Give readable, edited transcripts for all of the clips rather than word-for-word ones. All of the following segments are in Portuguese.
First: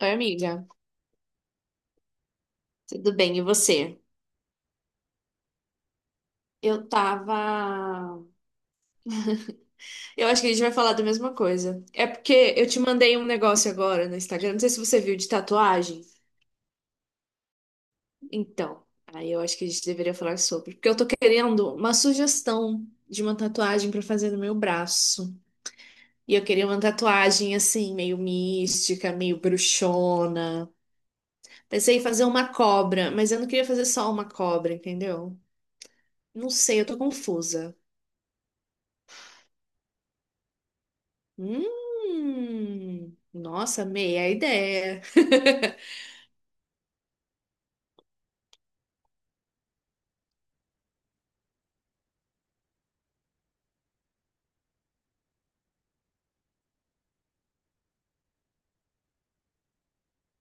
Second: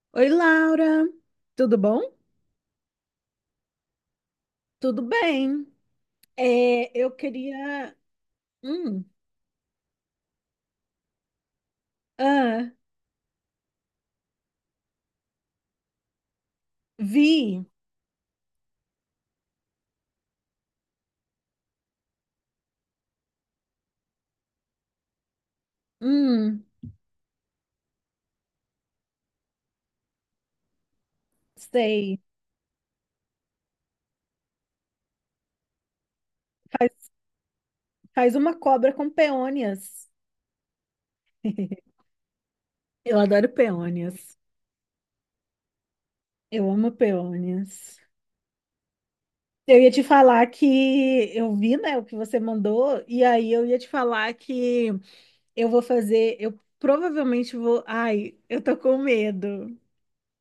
Oi, Oi, amiga. Laura, tudo bom? Tudo bem, e você? Tudo bem. Eu É, eu tava. queria. Hum, Eu acho que a gente vai falar da mesma coisa. É porque eu ah, te mandei um negócio agora no Instagram, não sei se você viu, de tatuagem. vi. Então, aí eu acho que a gente deveria falar sobre. Porque eu tô querendo uma sugestão de uma tatuagem pra fazer no meu braço. E eu Hum, queria uma tatuagem assim, meio mística, meio bruxona. Pensei em sei. fazer uma cobra, mas eu não queria fazer só uma cobra, entendeu? Não sei, eu tô Faz, confusa. faz uma cobra com peônias. Eu adoro Nossa, amei a peônias. ideia. Eu amo peônias. Eu ia te falar que eu vi, né, o que você mandou, e aí eu ia te falar que eu vou fazer. Eu provavelmente vou. Ai, eu tô com medo.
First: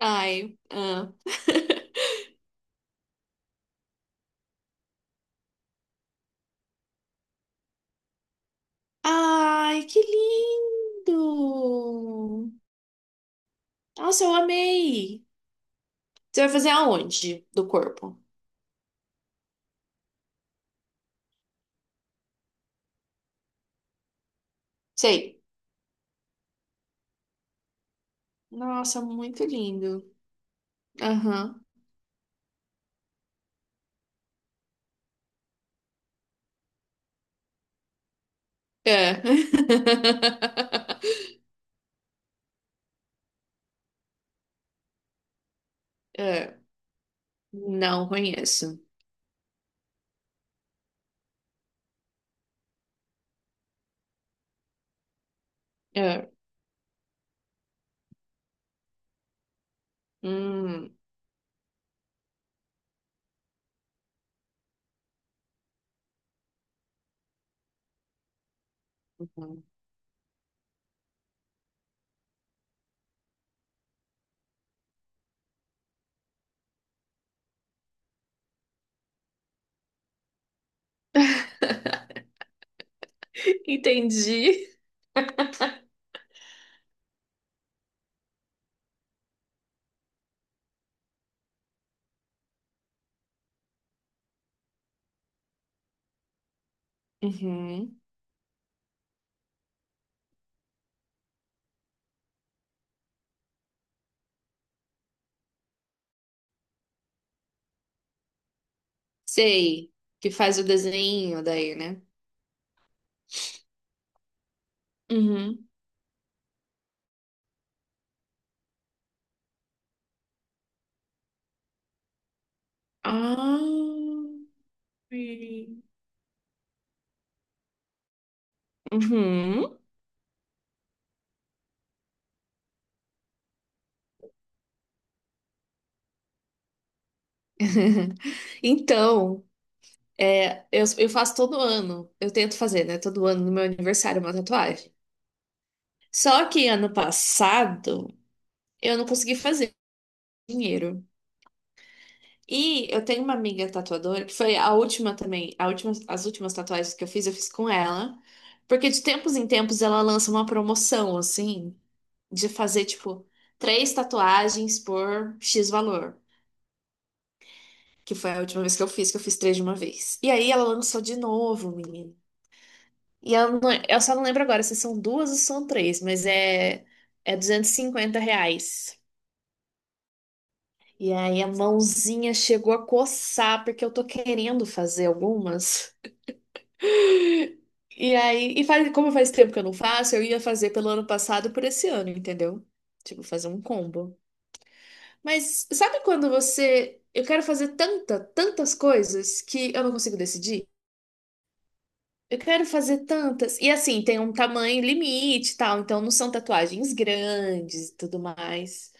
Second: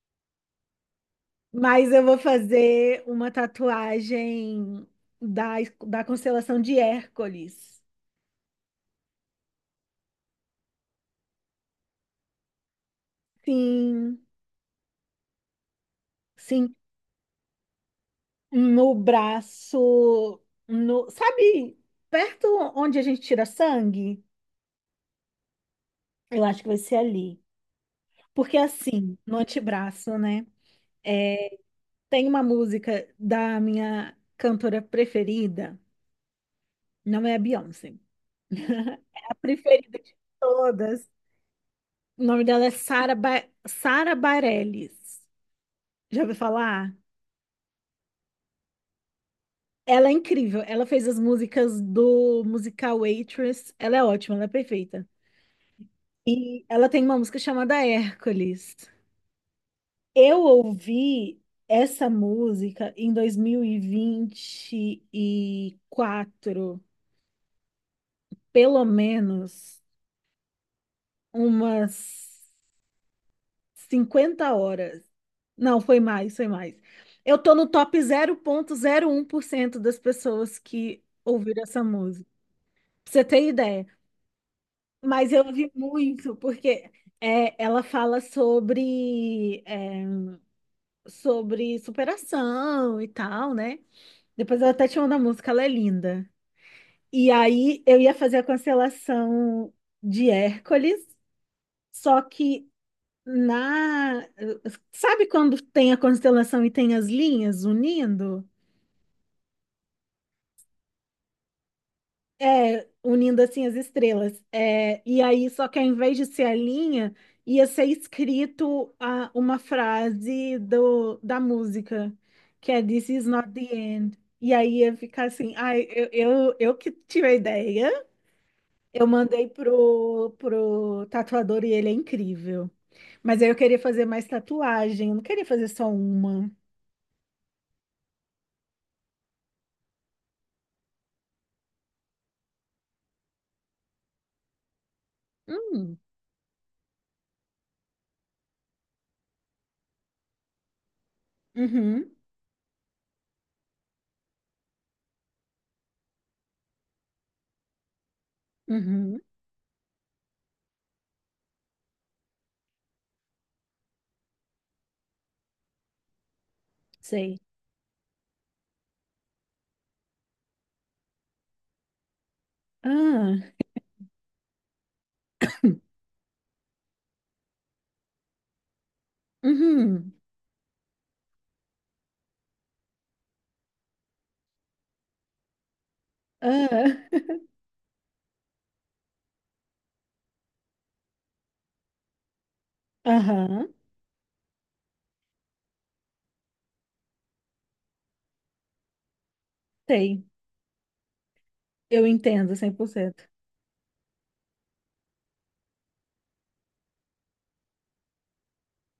Ai, ah. Mas eu vou fazer uma tatuagem da, da constelação de Hércules. Ai, que lindo! Sim, Nossa, eu amei. Você vai fazer sim, aonde do corpo? no braço, no, sabe, perto onde a gente tira sangue? Sei. Eu acho que vai ser ali. Porque Nossa, assim, no muito lindo. antebraço, né? É, Aham. tem uma música da minha cantora preferida, não é a Beyoncé. É É. a preferida de todas. O nome dela é Sara Bareilles. Já ouviu É. falar? Não conheço. Ela é incrível. Ela fez as músicas do musical Waitress. Ela é ótima, ela é perfeita. É. E ela tem uma música chamada Hércules. Eu Hum. ouvi essa música em 2024, pelo Uhum. menos umas 50 horas. Não, foi mais, foi mais. Eu tô no top 0,01% das pessoas que ouviram essa música. Pra você ter ideia. Entendi. Mas eu vi muito, porque é, ela fala sobre, é, sobre superação e tal, né? Depois ela até te manda a música, ela é linda. E aí eu Uhum. ia fazer a constelação de Hércules, só que na. Sabe quando tem a constelação e tem as linhas unindo? Sei. Que faz o desenho daí, né? É, unindo assim as estrelas. É, e aí, só Uhum. que ao invés de ser a linha, ia ser escrito uma frase da música, que é This is not the end. Ah, E aí ia ficar assim, sim. ai, eu que tive a ideia, eu mandei Uhum. pro tatuador e ele é incrível. Mas aí eu queria fazer mais tatuagem, eu não queria fazer só uma. Então, é, eu faço todo ano, eu tento fazer, né? Todo ano no meu aniversário uma tatuagem. Hum, Só que ano passado eu não consegui fazer dinheiro. uhum, E eu tenho uma amiga tatuadora que foi a última também, a última, as últimas tatuagens que eu fiz com ela. Porque de uhum, tempos em tempos ela lança uma promoção, assim, de fazer, tipo, três tatuagens por X valor. sei. Que foi a última vez que eu fiz três de uma vez. E aí ela lançou de novo, menino. E Ah, eu, eu só não lembro agora se são duas ou são três, mas é, é R$ 250. uhum, E aí a mãozinha chegou a coçar, porque eu tô querendo fazer algumas. ah. E aí, e faz, como faz tempo que eu não faço, eu ia fazer pelo ano passado e por esse ano, entendeu? Tipo, fazer um Aham, combo. Mas sabe quando você. Eu quero fazer tanta, tantas coisas que eu não consigo sei. decidir? Eu Eu entendo quero fazer 100%. tantas. E assim, tem um tamanho limite e tal, então não são tatuagens grandes e tudo mais.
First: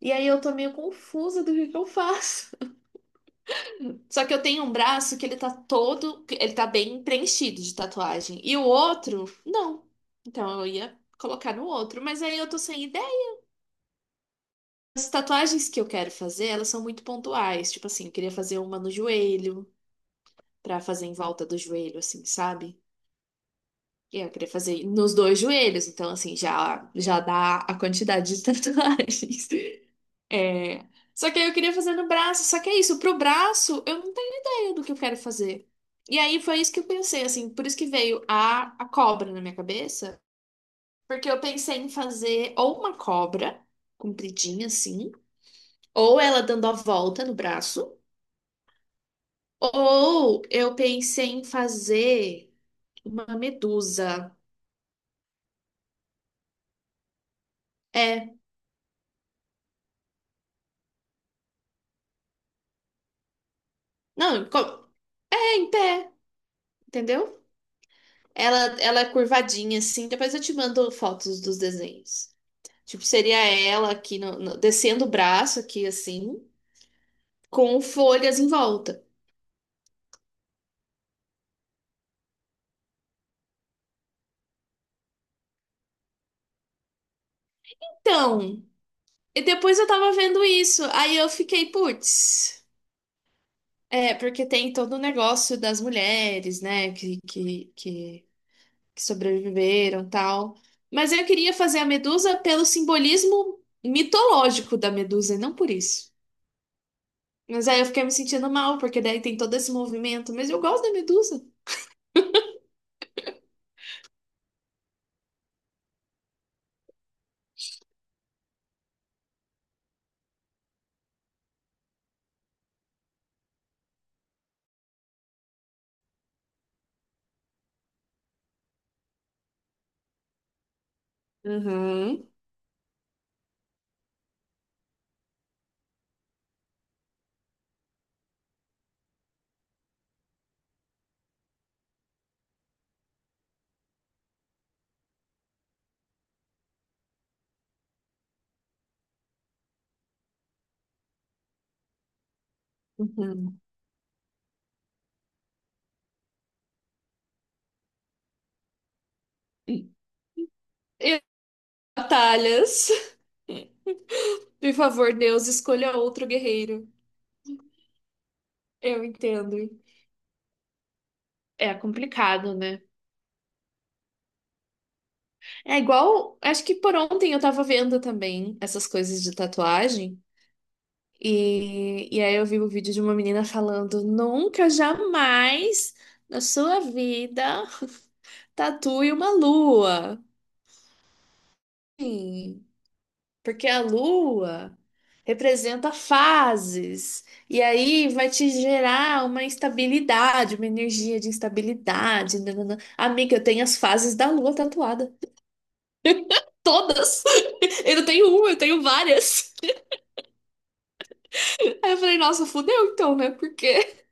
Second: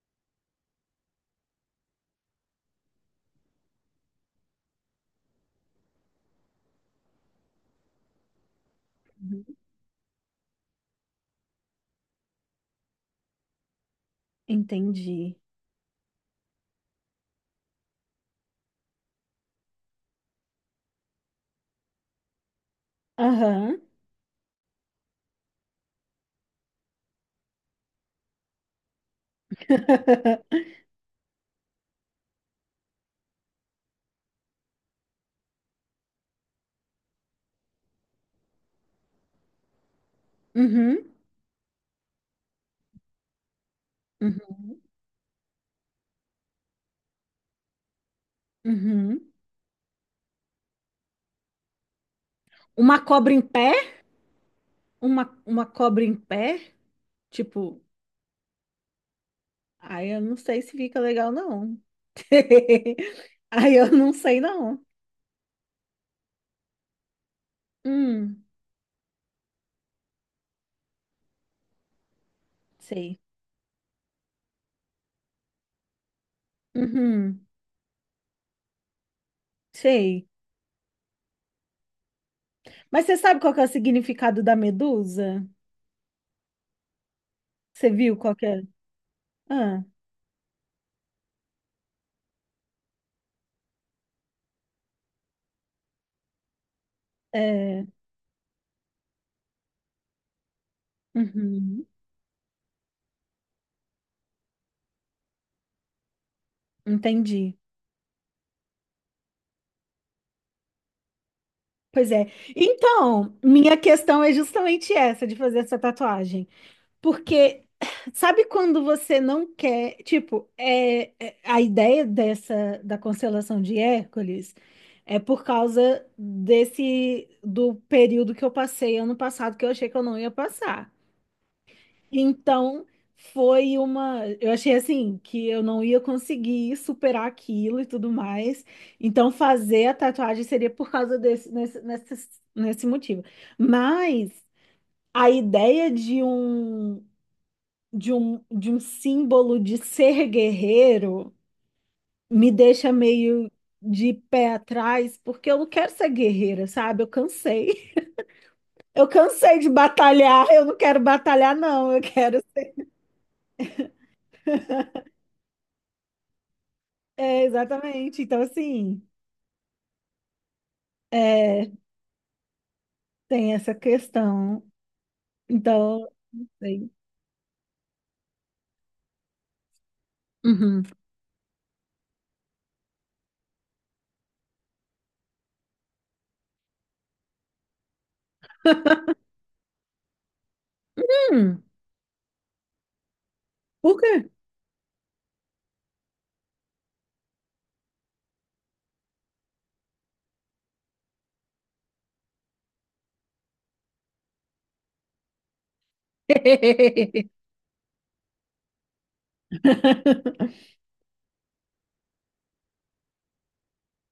E aí eu tô meio confusa do que eu faço. Só que eu tenho um braço que ele tá todo, ele tá bem preenchido de tatuagem. E o outro, Uhum. não. Então eu ia colocar no outro, mas aí eu tô sem ideia. As Entendi. tatuagens que eu quero fazer, elas são muito pontuais. Tipo assim, eu queria fazer uma no joelho, pra fazer em volta do joelho, assim, sabe? Aham. Eu queria fazer nos dois joelhos, então assim, já, já dá a quantidade de tatuagens. É, só que aí eu queria fazer no braço, só que é isso, pro braço eu não tenho ideia do que eu quero fazer. E aí foi isso que eu pensei, assim, por isso que veio a cobra na minha cabeça, Uhum. porque eu pensei em fazer ou uma cobra compridinha Uhum. assim, ou ela dando a volta no braço, Uhum. ou eu pensei em fazer Uma uma cobra em pé? medusa. Uma cobra em pé? Tipo, É, aí eu não sei se fica legal, não. Aí eu não sei, não, não. É em pé, entendeu? Hum, Ela é curvadinha, assim. Depois eu te mando fotos dos desenhos. Tipo, sei. seria ela aqui, descendo o braço aqui, assim, Uhum, com folhas em volta. sei. Mas você sabe qual que é o significado da medusa? Você viu qual que é? Então, e depois Ah, eu tava vendo isso. Aí eu fiquei, putz. É, porque tem todo o negócio das mulheres, né, é. Que sobreviveram e tal. Mas eu queria fazer Uhum, a Medusa pelo simbolismo mitológico da Medusa, e não por isso. entendi. Mas aí eu fiquei me sentindo mal, porque daí tem todo esse movimento. Mas eu gosto da Medusa. Pois é. Então, minha questão é justamente essa de fazer essa tatuagem. Porque sabe quando você não quer, tipo, a ideia dessa da constelação de Hércules é por causa desse do período que eu passei ano passado que eu achei que eu não ia passar. Uhum, Então, foi uma. Eu achei assim que eu não ia conseguir superar aquilo e tudo mais. Então, fazer a tatuagem seria por causa nesse motivo. Mas a ideia de um símbolo de ser guerreiro me deixa meio uhum. de pé atrás, porque eu não quero ser guerreira, sabe? Eu cansei. Eu cansei de batalhar. Eu não quero E batalhar, não. Eu quero. batalhas. Por favor, Deus, escolha outro guerreiro. É, exatamente. Então, Eu assim. entendo. É, É complicado, né? tem essa questão. É Então, igual. Acho que assim, por ontem eu tava vendo também essas coisas de tatuagem. uhum. E aí eu vi o vídeo de uma menina falando: nunca, jamais na sua vida tatue uma lua. Hum, Sim, porque a por quê? lua. Representa fases, e aí vai te gerar uma instabilidade, uma energia de instabilidade. Nananã. Amiga, eu tenho as fases da lua tatuada. Todas! Eu não tenho uma, eu tenho várias. Aí eu falei, nossa, fudeu então, né? Porque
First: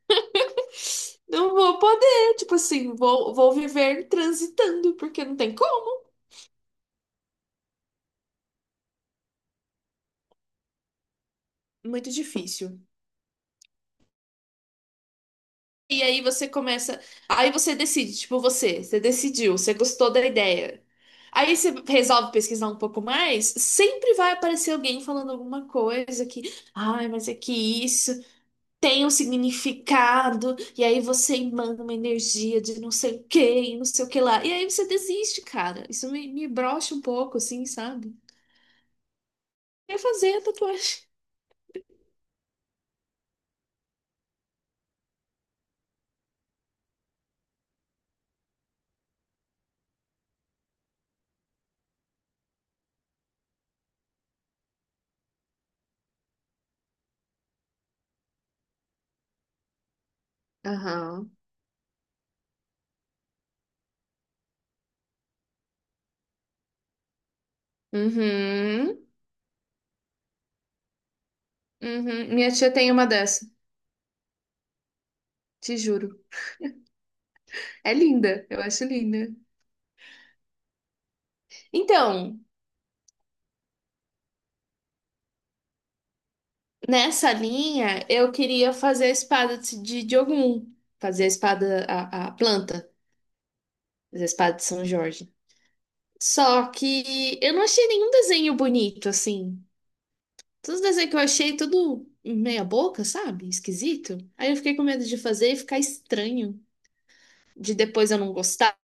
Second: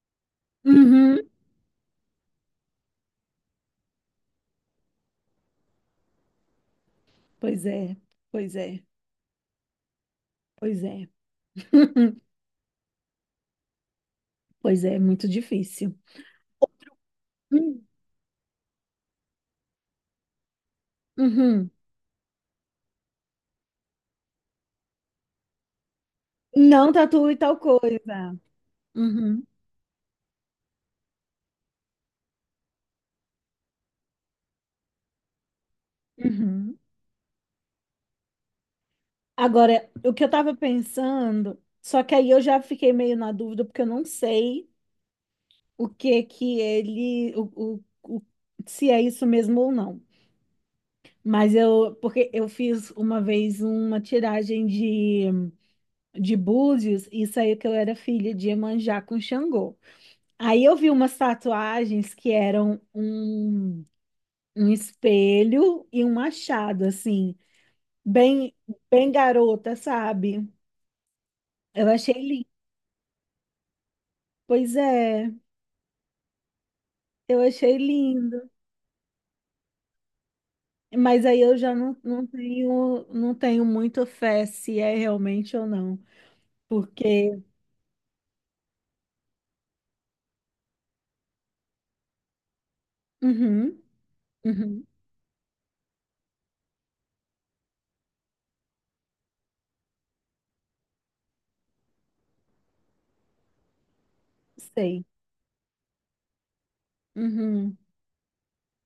Uhum. não vou poder, tipo assim, vou, vou viver transitando, porque não tem como. Pois é, pois é, pois é. Muito difícil. Pois é, muito difícil. E aí você começa. Aí você Hum, decide, tipo, você decidiu, você gostou da ideia. Aí uhum. você resolve pesquisar um pouco mais, sempre vai aparecer alguém falando alguma coisa que, Não ai, mas tatue é que tal isso coisa. tem um Uhum, significado, e aí você manda uma energia de não sei o que, e não sei o que lá. E aí você desiste, cara. Isso me uhum. brocha um pouco, assim, sabe? Agora, Quer o que eu fazer a tava tatuagem. pensando, só que aí eu já fiquei meio na dúvida, porque eu não sei o que que ele, se é isso mesmo ou não. Mas porque eu fiz uma vez uma tiragem de búzios e saiu que eu era filha de Iemanjá com Xangô. Aí eu vi umas Aham. tatuagens que eram um espelho e um machado, assim, bem, Uhum. bem garota, sabe? Eu achei Uhum. lindo. Minha tia tem uma dessa, Pois é, te juro. eu achei É linda, lindo. eu acho linda. Mas aí eu já não, não Então, tenho, não tenho muita fé se é realmente ou não. nessa Porque. linha, eu queria fazer a espada de Diogun, fazer a espada, a planta, Uhum, fazer a espada de uhum, São Jorge. Só que eu não achei nenhum desenho bonito, assim. Todos os desenhos que eu achei, tudo meia boca, sabe? Esquisito. Aí eu fiquei com medo sei. de fazer e ficar estranho, de Uhum, depois eu não gostar,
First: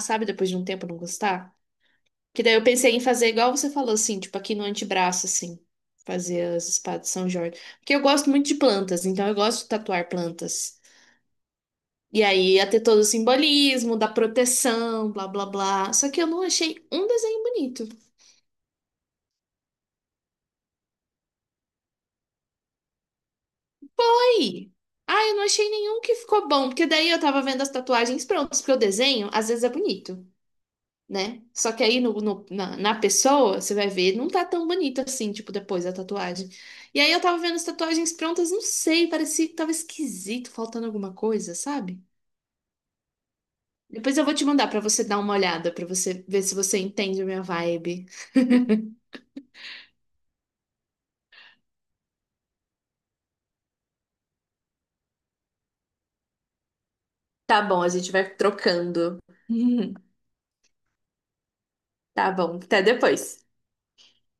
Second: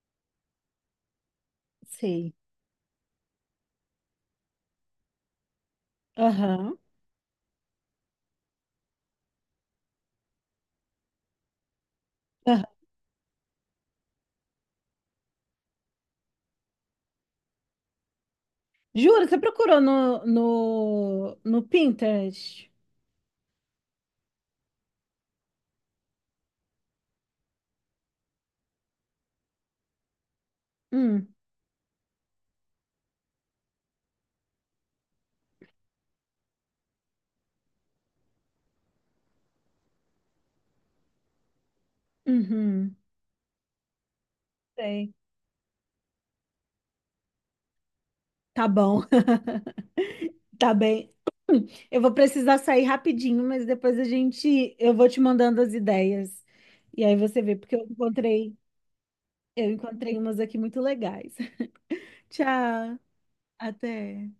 sabe? Depois de um tempo eu não gostar. sei. Que daí eu pensei em fazer igual você falou, assim, tipo aqui no antebraço, assim, fazer as Aham. espadas de São Jorge. Porque eu gosto muito de plantas, então eu gosto de tatuar plantas. E aí Aham. ia ter todo o simbolismo da proteção, blá blá blá. Só que eu não achei um desenho bonito. Juro, você procurou no Pinterest? Aí, ah, eu não achei nenhum que ficou bom, porque daí eu tava vendo as tatuagens prontas, porque o desenho às vezes é bonito. Hum, Né? Só que aí na pessoa, você vai ver, não tá tão bonito assim, tipo, depois da tatuagem. E aí eu tava vendo as tatuagens prontas, não sei, parecia que tava esquisito, faltando alguma coisa, sabe? uhum, Depois eu vou te mandar pra você sei. dar uma olhada, pra você ver se você entende a minha vibe. Tá bom. Tá bem. Eu vou precisar sair rapidinho, mas depois a gente, eu vou te mandando as ideias. E aí você vê, Tá porque bom, eu a gente vai encontrei, trocando. eu encontrei umas aqui muito legais. Tá bom, até Tchau, depois. até.